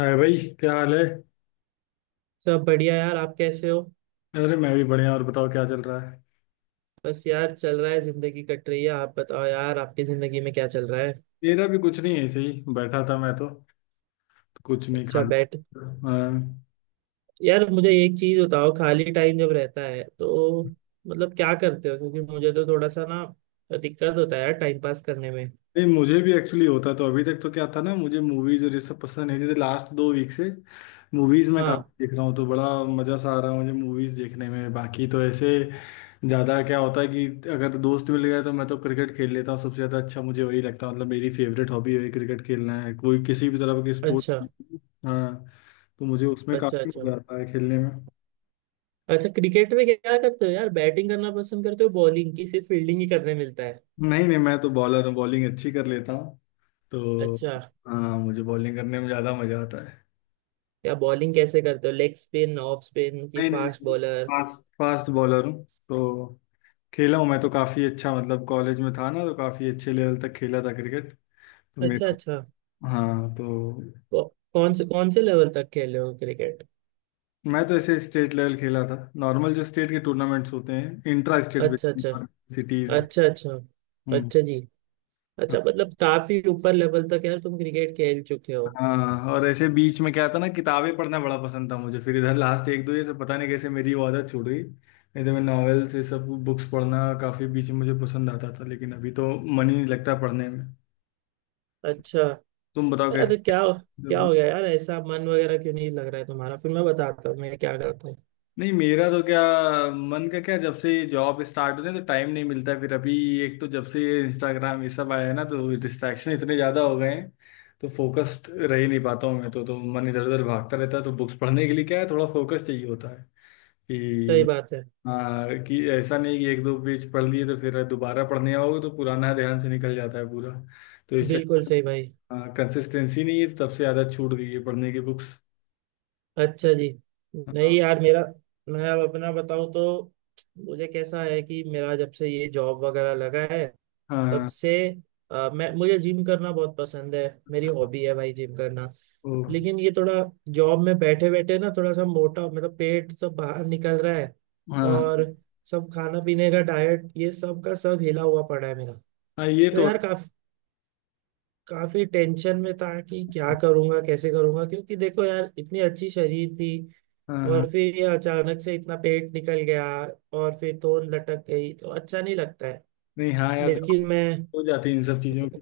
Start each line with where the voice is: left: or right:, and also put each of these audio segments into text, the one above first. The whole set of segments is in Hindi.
left: हाय भाई, क्या हाल है।
right: सब बढ़िया यार। आप कैसे हो?
left: अरे मैं भी बढ़िया। और बताओ, क्या चल रहा है।
right: बस यार चल रहा है, जिंदगी कट रही है। आप बताओ यार आपकी जिंदगी में क्या चल रहा है?
left: मेरा भी कुछ नहीं है, ऐसे ही बैठा था मैं तो। कुछ नहीं खा।
right: अच्छा बैठ।
left: हाँ।
right: यार मुझे एक चीज बताओ, खाली टाइम जब रहता है तो मतलब क्या करते हो? क्योंकि मुझे तो थोड़ा सा ना दिक्कत होता है यार टाइम पास करने में।
left: नहीं, मुझे भी एक्चुअली होता, तो अभी तक तो क्या था ना, मुझे मूवीज और ये सब पसंद नहीं थी। लास्ट दो वीक से मूवीज में
right: हाँ।
left: काफी देख रहा हूँ, तो बड़ा मजा सा आ रहा है मुझे मूवीज देखने में। बाकी तो ऐसे ज्यादा क्या होता है कि अगर दोस्त मिल गए तो मैं तो क्रिकेट खेल लेता हूँ। सबसे ज्यादा अच्छा मुझे वही लगता है, मतलब मेरी फेवरेट हॉबी वही क्रिकेट खेलना है, कोई किसी भी तरह के स्पोर्ट।
right: अच्छा
left: हाँ, तो मुझे उसमें
right: अच्छा,
left: काफी
right: अच्छा।
left: मजा आता है खेलने में।
right: अच्छा, क्रिकेट में क्या करते हो यार, बैटिंग करना पसंद करते हो, बॉलिंग, की सिर्फ फील्डिंग ही करने मिलता है?
left: नहीं नहीं, मैं तो बॉलर हूँ, बॉलिंग अच्छी कर लेता हूँ तो।
right: अच्छा।
left: हाँ, मुझे बॉलिंग करने में ज्यादा मजा आता है।
right: या बॉलिंग कैसे करते हो, लेग स्पिन, ऑफ स्पिन, की
left: नहीं नहीं
right: फास्ट
left: नहीं,
right: बॉलर?
left: फास्ट फास्ट बॉलर हूँ तो। खेला हूँ मैं तो काफ़ी अच्छा, मतलब कॉलेज में था ना तो काफ़ी अच्छे लेवल तक खेला था क्रिकेट, तो
right: अच्छा,
left: मेरे।
right: अच्छा।
left: हाँ तो।
right: कौ, कौन से लेवल तक खेले हो क्रिकेट?
left: मैं तो ऐसे स्टेट लेवल खेला था, नॉर्मल जो स्टेट के टूर्नामेंट्स होते हैं, इंट्रा स्टेट
right: अच्छा, अच्छा।
left: सिटीज।
right: अच्छा, अच्छा।
left: हम्म।
right: अच्छा जी। अच्छा, मतलब काफी ऊपर लेवल तक यार तुम क्रिकेट खेल चुके हो।
left: हाँ, और ऐसे बीच में क्या था ना, किताबें पढ़ना बड़ा पसंद था मुझे। फिर इधर लास्ट एक दो, ये सब पता नहीं कैसे मेरी वो आदत छूट गई। नहीं तो मैं नॉवेल्स ये सब बुक्स पढ़ना काफ़ी बीच में मुझे पसंद आता था, लेकिन अभी तो मन ही नहीं लगता पढ़ने में।
right: अच्छा।
left: तुम बताओ
right: यार,
left: कैसे।
right: क्या क्या हो गया यार? ऐसा मन वगैरह क्यों नहीं लग रहा है तुम्हारा? फिर मैं बताता हूँ मैं क्या करता हूँ।
left: नहीं, मेरा तो क्या मन का क्या, जब से जॉब स्टार्ट होने तो टाइम नहीं मिलता। फिर अभी एक तो, जब से ये इंस्टाग्राम ये सब आया है ना, तो डिस्ट्रैक्शन इतने ज्यादा हो गए हैं, तो फोकस्ड रह ही नहीं पाता हूँ मैं तो मन इधर उधर भागता रहता है। तो बुक्स पढ़ने के लिए क्या है, थोड़ा फोकस चाहिए होता है
right: सही
left: कि।
right: बात है।
left: हाँ, कि ऐसा नहीं कि एक दो पेज पढ़ लिए तो फिर दोबारा पढ़ने आओगे तो पुराना ध्यान से निकल जाता है पूरा। तो इस
right: बिल्कुल
left: चक्कर
right: सही भाई।
left: में कंसिस्टेंसी नहीं है, तब से ज़्यादा छूट गई है पढ़ने की बुक्स।
right: अच्छा जी।
left: हाँ।
right: नहीं यार मेरा। मैं अब अपना बताऊं तो मुझे कैसा है कि मेरा जब से ये जॉब वगैरह लगा है तब
left: हाँ।
right: से मैं मुझे जिम करना बहुत पसंद है। मेरी हॉबी है भाई जिम करना।
left: ओ।
right: लेकिन ये थोड़ा, जॉब में बैठे बैठे ना थोड़ा सा मोटा, मतलब पेट सब बाहर निकल रहा है।
left: हाँ
right: और सब खाना पीने का डाइट ये सब का सब हिला हुआ पड़ा है मेरा।
left: हाँ, ये
right: तो
left: तो
right: यार
left: है।
right: काफी, काफी टेंशन में था कि क्या करूंगा कैसे करूंगा, क्योंकि देखो यार इतनी अच्छी शरीर थी।
left: हाँ।
right: और
left: हाँ
right: फिर ये अचानक से इतना पेट निकल गया। और फिर तोन लटक गई तो अच्छा नहीं लगता है।
left: नहीं, हाँ यार,
right: लेकिन
left: जॉब
right: मैं।
left: हो जाती है इन सब चीज़ों की।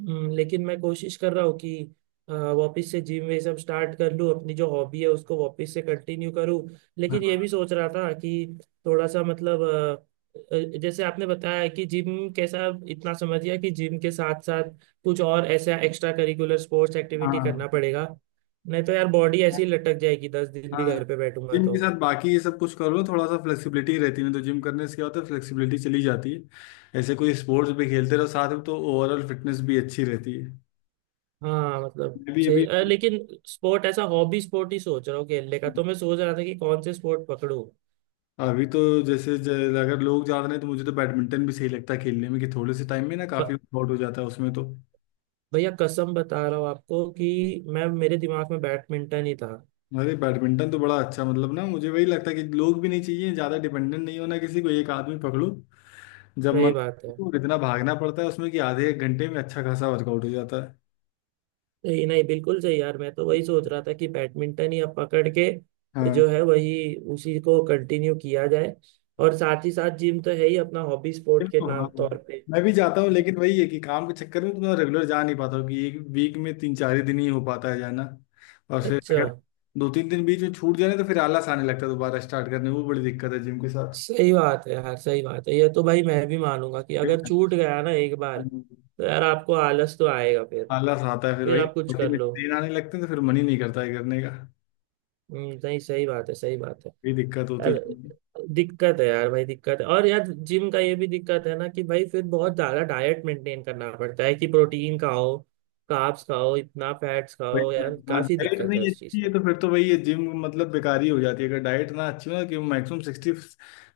right: लेकिन मैं कोशिश कर रहा हूँ कि वापस से जिम वे सब स्टार्ट कर लूँ, अपनी जो हॉबी है उसको वापस से कंटिन्यू करूँ। लेकिन ये भी
left: हाँ
right: सोच रहा था कि थोड़ा सा मतलब, जैसे आपने बताया कि जिम कैसा इतना समझ गया कि जिम के साथ साथ कुछ और ऐसा एक्स्ट्रा करिकुलर स्पोर्ट्स एक्टिविटी
left: हाँ।
right: करना पड़ेगा। नहीं तो यार बॉडी ऐसी लटक जाएगी, 10 दिन भी घर
left: हाँ,
right: पे बैठूंगा
left: जिम के
right: तो।
left: साथ बाकी ये सब कुछ करो, थोड़ा सा फ्लेक्सिबिलिटी रहती है। नहीं तो जिम करने से क्या होता है, फ्लेक्सिबिलिटी चली जाती है। ऐसे कोई स्पोर्ट्स भी खेलते रहो साथ में तो ओवरऑल फिटनेस भी अच्छी रहती है।
right: हाँ मतलब
left: मैं भी
right: सही,
left: अभी।
right: लेकिन स्पोर्ट ऐसा हॉबी स्पोर्ट ही सोच रहा हूँ खेलने का, तो मैं सोच रहा था कि कौन से स्पोर्ट पकड़ूं।
left: अभी तो जैसे अगर लोग ज्यादा नहीं तो मुझे तो बैडमिंटन भी सही लगता है खेलने में, कि थोड़े से टाइम में ना
right: ब-
left: काफी आउट हो जाता है उसमें तो।
right: भैया कसम बता रहा हूँ आपको कि मैं मेरे दिमाग में बैडमिंटन ही था।
left: अरे बैडमिंटन तो बड़ा अच्छा, मतलब ना मुझे वही लगता है कि लोग भी नहीं चाहिए ज्यादा, डिपेंडेंट नहीं होना किसी को, एक आदमी पकड़ो जब
right: सही
left: मन,
right: बात है।
left: और इतना भागना पड़ता है उसमें कि आधे एक घंटे में अच्छा खासा वर्कआउट हो जाता है।
right: सही नहीं, बिल्कुल सही यार, मैं तो वही सोच रहा था कि बैडमिंटन ही अब पकड़ के
left: हाँ,
right: जो है वही, उसी को कंटिन्यू किया जाए। और साथ ही साथ जिम तो है ही अपना हॉबी
left: फिर
right: स्पोर्ट के
left: तो हाँ,
right: नाम तौर पे।
left: मैं भी जाता हूँ, लेकिन वही है कि काम के चक्कर में तो मैं रेगुलर जा नहीं पाता हूँ, कि एक वीक में तीन चार ही दिन ही हो पाता है जाना। और फिर
right: अच्छा।
left: अगर दो तीन दिन बीच में छूट जाए ना तो फिर आलस आने लगता है दोबारा स्टार्ट करने में। वो बड़ी दिक्कत है जिम के साथ।
right: सही बात है यार, सही बात है ये तो भाई, मैं भी मानूंगा कि
left: फिर
right: अगर छूट गया ना एक बार तो यार आपको आलस तो आएगा फिर।
left: आलस आता है, फिर
right: फिर
left: वही
right: आप कुछ
left: बॉडी
right: कर
left: में
right: लो।
left: पेन आने लगते हैं, तो फिर मन ही नहीं करता है करने का,
right: नहीं सही बात है, सही बात है।
left: ये दिक्कत होती
right: यार
left: है।
right: दिक्कत है यार भाई, दिक्कत है। और यार जिम का ये भी दिक्कत है ना कि भाई फिर बहुत ज्यादा डाइट मेंटेन करना पड़ता है, कि प्रोटीन खाओ, कार्ब्स खाओ, इतना फैट्स खाओ,
left: भाई
right: यार
left: हाँ,
right: काफी
left: डाइट
right: दिक्कत है
left: नहीं
right: उस चीज
left: अच्छी है
right: का।
left: तो फिर तो भाई ये जिम मतलब बेकार ही हो जाती है। अगर डाइट ना अच्छी हो ना, कि मैक्सिमम सिक्सटी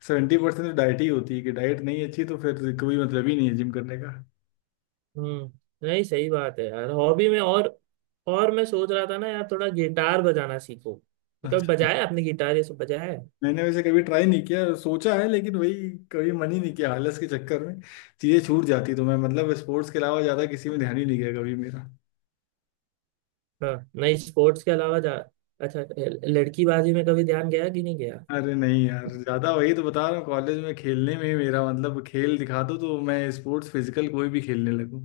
left: सेवेंटी परसेंट तो डाइट ही होती है। कि डाइट नहीं अच्छी तो फिर कोई मतलब ही नहीं है जिम करने का।
right: हम्म नहीं सही बात है यार, हॉबी में और मैं सोच रहा था ना यार थोड़ा गिटार बजाना सीखो। तो कभी
left: अच्छा,
right: बजाया आपने, गिटार ये सब बजाया है?
left: मैंने वैसे कभी ट्राई नहीं किया, सोचा है, लेकिन वही कभी मन ही नहीं किया आलस के चक्कर में। चीज़ें छूट जाती, तो मैं मतलब स्पोर्ट्स के अलावा ज़्यादा किसी में ध्यान ही नहीं गया कभी मेरा।
right: हाँ, नहीं स्पोर्ट्स के अलावा जा अच्छा, लड़की बाजी में कभी ध्यान गया कि नहीं गया?
left: अरे नहीं यार, ज़्यादा वही तो बता रहा हूँ, कॉलेज में खेलने में ही मेरा मतलब, खेल दिखा दो तो मैं स्पोर्ट्स फिजिकल कोई भी खेलने लगूँ।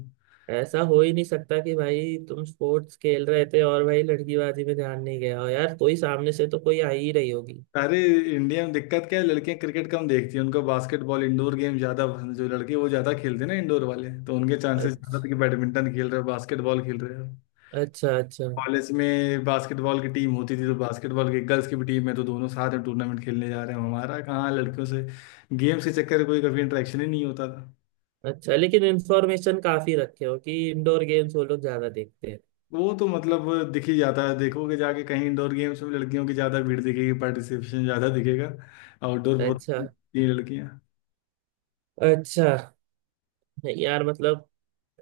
right: ऐसा हो ही नहीं सकता कि भाई तुम स्पोर्ट्स खेल रहे थे और भाई लड़की बाजी में ध्यान नहीं गया हो, यार कोई सामने से तो कोई आ ही रही होगी।
left: अरे इंडिया में दिक्कत क्या है, लड़कियां क्रिकेट कम देखती हैं। उनको बास्केटबॉल इंडोर गेम ज्यादा पसंद, जो लड़के वो ज्यादा खेलते हैं ना इंडोर वाले, तो उनके चांसेस ज्यादा थे कि
right: अच्छा,
left: बैडमिंटन खेल रहे हो, बास्केटबॉल खेल रहे हो।
right: अच्छा। अच्छा,
left: कॉलेज में बास्केटबॉल की टीम होती थी, तो बास्केटबॉल की गर्ल्स की भी टीम है, तो दोनों साथ में टूर्नामेंट खेलने जा रहे हैं, हमारा कहाँ लड़कियों से गेम्स के चक्कर में कोई कभी इंटरेक्शन ही नहीं होता था।
right: अच्छा लेकिन इन्फॉर्मेशन काफी रखे हो कि इंडोर गेम्स वो लोग ज्यादा देखते हैं।
left: वो तो मतलब दिख ही जाता है, देखोगे जाके कहीं इंडोर गेम्स में लड़कियों की ज्यादा भीड़ दिखेगी, पार्टिसिपेशन ज्यादा दिखेगा। आउटडोर बहुत,
right: अच्छा,
left: ये लड़कियां।
right: अच्छा। नहीं यार मतलब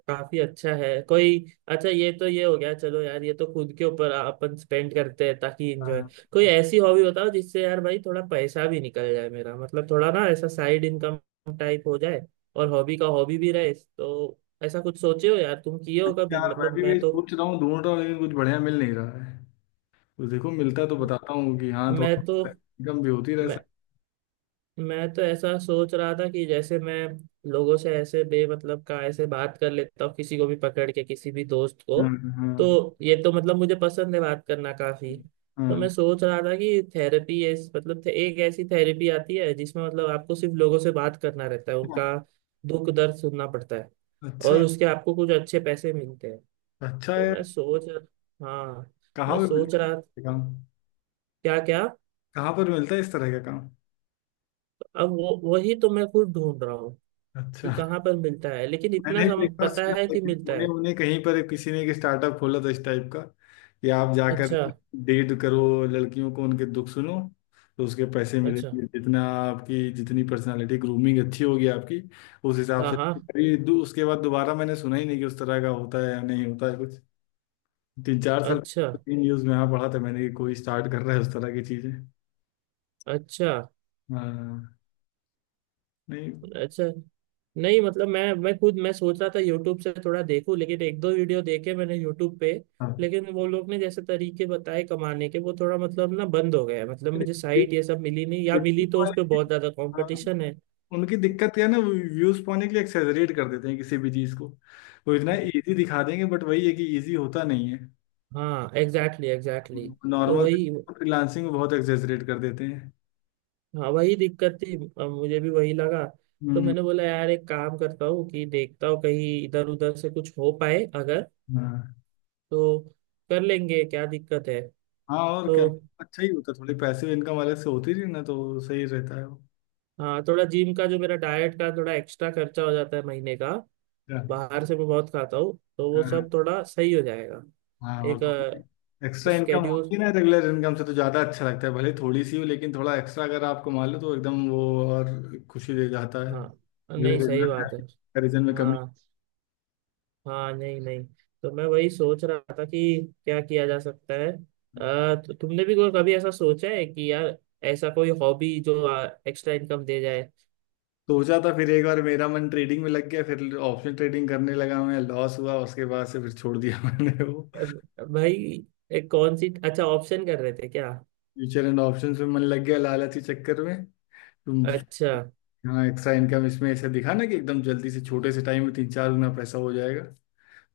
right: काफी अच्छा है कोई। अच्छा ये तो ये हो गया, चलो यार ये तो खुद के ऊपर अपन स्पेंड करते हैं ताकि एंजॉय।
left: हाँ
right: कोई ऐसी हॉबी बताओ जिससे यार भाई थोड़ा पैसा भी निकल जाए, मेरा मतलब थोड़ा ना ऐसा साइड इनकम टाइप हो जाए। और हॉबी का हॉबी भी रहे, तो ऐसा कुछ सोचे हो यार तुम, किए हो कभी
left: यार, मैं
right: मतलब?
left: भी
right: मैं
left: वही
right: तो।
left: सोच रहा हूँ, ढूंढ रहा हूँ लेकिन कुछ बढ़िया मिल नहीं रहा है। तो देखो, मिलता तो बताता हूँ कि हाँ,
right: मैं तो
left: थोड़ा इनकम भी होती रह
right: मैं
left: सकती।
right: मैं तो ऐसा सोच रहा था कि जैसे मैं लोगों से ऐसे बेमतलब का ऐसे बात कर लेता हूँ, किसी को भी पकड़ के, किसी भी दोस्त को।
left: हाँ। हाँ।
right: तो ये तो मतलब मुझे पसंद है बात करना काफी। तो
left: हाँ।
right: मैं सोच रहा था कि थेरेपी ऐस मतलब एक ऐसी थेरेपी आती है जिसमें मतलब आपको सिर्फ लोगों से बात करना रहता है,
left: हाँ।
right: उनका दुख दर्द सुनना पड़ता है।
left: अच्छा,
right: और उसके आपको कुछ अच्छे पैसे मिलते हैं।
left: अच्छा
right: तो
left: है।
right: मैं सोच। हाँ।
left: कहाँ
right: मैं
left: पे
right: सोच
left: मिलता है
right: रहा।
left: ये काम,
right: क्या, क्या?
left: कहाँ पर मिलता है इस तरह का काम।
right: अब वो वही तो मैं खुद ढूंढ रहा हूँ। ये
left: अच्छा,
right: कहाँ पर मिलता है लेकिन इतना
left: मैंने भी एक बार
right: पता
left: सुना
right: है
left: था
right: कि
left: कि
right: मिलता
left: पुणे
right: है।
left: उन्हें कहीं पर किसी ने एक स्टार्टअप खोला था इस टाइप का, कि आप जाकर
right: अच्छा,
left: डेट करो लड़कियों को, उनके दुख सुनो, तो उसके पैसे
right: अच्छा।
left: मिलेंगे, जितना आपकी जितनी पर्सनालिटी ग्रूमिंग अच्छी होगी आपकी उस हिसाब
right: हाँ,
left: से।
right: हाँ।
left: कभी उसके बाद दोबारा मैंने सुना ही नहीं कि उस तरह का होता है या नहीं होता है कुछ। तीन चार साल
right: अच्छा,
left: तीन न्यूज़ में यहाँ पढ़ा था मैंने कि कोई स्टार्ट कर रहा है उस तरह की चीज़ें।
right: अच्छा,
left: हाँ। नहीं।
right: अच्छा। नहीं मतलब मैं खुद मैं सोच रहा था यूट्यूब से थोड़ा देखूं, लेकिन एक दो वीडियो देखे मैंने यूट्यूब पे।
left: हाँ,
right: लेकिन वो लोग ने जैसे तरीके बताए कमाने के, वो थोड़ा मतलब ना बंद हो गया है। मतलब मुझे
left: ब्यूटी
right: साइट ये सब मिली नहीं, या मिली तो उस पे
left: वाले।
right: बहुत ज्यादा
left: हाँ,
right: कंपटीशन है।
left: उनकी दिक्कत क्या है ना, वो व्यूज पाने के लिए एक्सेजरेट कर देते हैं किसी भी चीज को। वो इतना इजी दिखा देंगे, बट वही है कि इजी होता नहीं है।
right: हाँ, एग्जैक्टली, एग्जैक्टली। तो
left: नॉर्मल
right: वही।
left: फ्रीलांसिंग को बहुत एक्सेजरेट कर देते हैं।
right: हाँ वही दिक्कत थी। अब मुझे भी वही लगा। तो
left: हम्म।
right: मैंने बोला यार, एक काम करता हूँ कि देखता हूँ कहीं इधर उधर से कुछ हो पाए अगर।
left: हाँ।
right: तो कर लेंगे, क्या दिक्कत है।
left: हाँ, और
right: तो।
left: क्या। अच्छा ही होता है, थोड़े पैसिव इनकम अलग से होती थी ना तो सही रहता है वो।
right: हाँ थोड़ा जिम का जो मेरा डाइट का थोड़ा एक्स्ट्रा खर्चा हो जाता है महीने का,
left: क्या?
right: बाहर से मैं बहुत खाता हूँ तो वो
left: हाँ।
right: सब थोड़ा सही हो जाएगा।
left: हाँ, और
right: एक
left: थोड़ी एक्स्ट्रा इनकम
right: स्केड्यूल।
left: होती है ना रेगुलर इनकम से तो ज़्यादा अच्छा लगता है, भले थोड़ी सी हो, लेकिन थोड़ा एक्स्ट्रा अगर आप कमा लो तो एकदम वो और खुशी दे जाता है,
right: हाँ
left: भले
right: नहीं सही
left: रेगुलर
right: बात है।
left: कंपेरिजन में कमी।
right: हाँ, हाँ, नहीं, नहीं। तो मैं वही सोच रहा था कि क्या किया जा सकता है? तो तुमने भी कोई कभी ऐसा सोचा है कि यार ऐसा कोई हॉबी जो एक्स्ट्रा इनकम दे जाए?
left: सोचा था, फिर एक बार मेरा मन ट्रेडिंग में लग गया, फिर ऑप्शन ट्रेडिंग करने लगा मैं, लॉस हुआ, उसके बाद से फिर छोड़ दिया। मैंने वो
right: अब भाई, एक कौन सी अच्छा ऑप्शन कर रहे थे क्या?
left: फ्यूचर एंड ऑप्शंस में मन लग गया, लालची चक्कर में। तुम।
right: अच्छा।
left: हाँ, एक्स्ट्रा इनकम इसमें ऐसे दिखा ना कि एकदम जल्दी से छोटे से टाइम में तीन चार गुना पैसा हो जाएगा,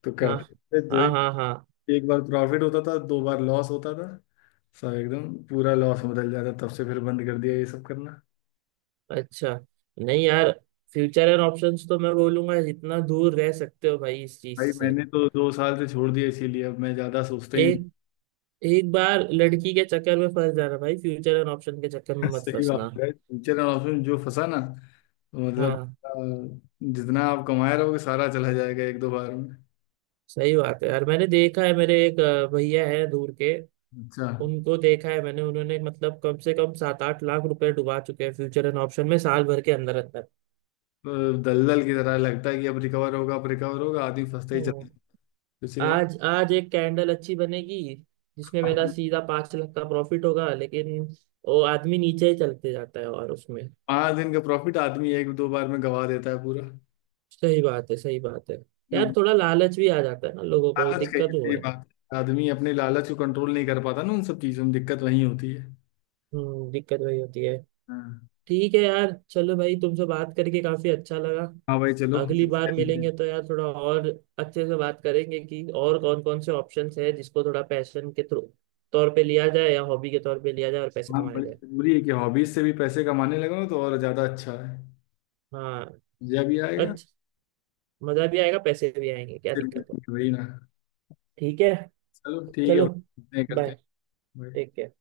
left: तो
right: हाँ,
left: करते
right: हाँ, हाँ,
left: करते
right: हाँ।
left: एक बार प्रॉफिट होता था, दो बार लॉस होता था। सब एकदम पूरा लॉस में बदल जाता, तब से फिर बंद कर दिया ये सब करना।
right: अच्छा, नहीं यार फ्यूचर एंड ऑप्शंस तो मैं बोलूंगा, जितना दूर रह सकते हो भाई इस चीज
left: भाई
right: से।
left: मैंने तो दो साल से छोड़ दिया, इसीलिए अब मैं ज्यादा सोचता ही नहीं।
right: एक एक बार लड़की के चक्कर में फंस जाना भाई, फ्यूचर एंड ऑप्शन के चक्कर में मत
left: सही बात
right: फंसना।
left: है, टीचर और ऑप्शन में जो फंसा ना तो मतलब
right: हाँ
left: अ, जितना आप कमाए रहोगे सारा चला जाएगा एक दो बार में।
right: सही बात है यार, मैंने देखा है मेरे एक भैया है दूर के,
left: अच्छा,
right: उनको देखा है मैंने। उन्होंने मतलब कम से कम 7-8 लाख रुपए डुबा चुके हैं फ्यूचर एंड ऑप्शन में, साल भर के अंदर अंदर।
left: तो दलदल की तरह लगता है कि अब रिकवर होगा, अब रिकवर होगा, आदमी फंसता ही चला
right: हम्म।
left: जाता है। इसीलिए ना,
right: आज आज एक कैंडल अच्छी बनेगी जिसमें मेरा सीधा 5 लाख का प्रॉफिट होगा, लेकिन वो आदमी नीचे ही चलते जाता है और उसमें।
left: पाँच दिन का प्रॉफिट आदमी एक दो बार में गवा देता है पूरा।
right: सही बात है, सही बात है। यार
left: ना,
right: थोड़ा लालच भी आ जाता है ना लोगों को,
left: लालच का,
right: दिक्कत
left: ये
right: वो
left: सही
right: है।
left: बात है, आदमी अपने लालच को कंट्रोल नहीं कर पाता ना, उन सब चीजों में दिक्कत वही होती है।
right: दिक्कत वही होती है।
left: हाँ।
right: ठीक है यार चलो भाई, तुमसे बात करके काफी अच्छा लगा।
left: हाँ भाई, चलो।
right: अगली बार मिलेंगे तो यार थोड़ा और अच्छे से बात करेंगे कि और कौन कौन से ऑप्शंस है जिसको थोड़ा पैशन के थ्रू तौर पे लिया जाए, या हॉबी के तौर पे लिया जाए, और पैसे
left: हाँ,
right: कमाए
left: बड़ी
right: जाए।
left: जरूरी है कि हॉबीज से भी पैसे कमाने लगो, तो और ज्यादा अच्छा है।
right: हाँ।
left: मजा भी आएगा।
right: अच्छा। मजा भी आएगा पैसे भी आएंगे, क्या
left: फिर
right: दिक्कत है?
left: वही वही ना,
right: ठीक है।
left: चलो ठीक है,
right: चलो।
left: करते हैं करते
right: बाय। टेक
left: हैं।
right: केयर।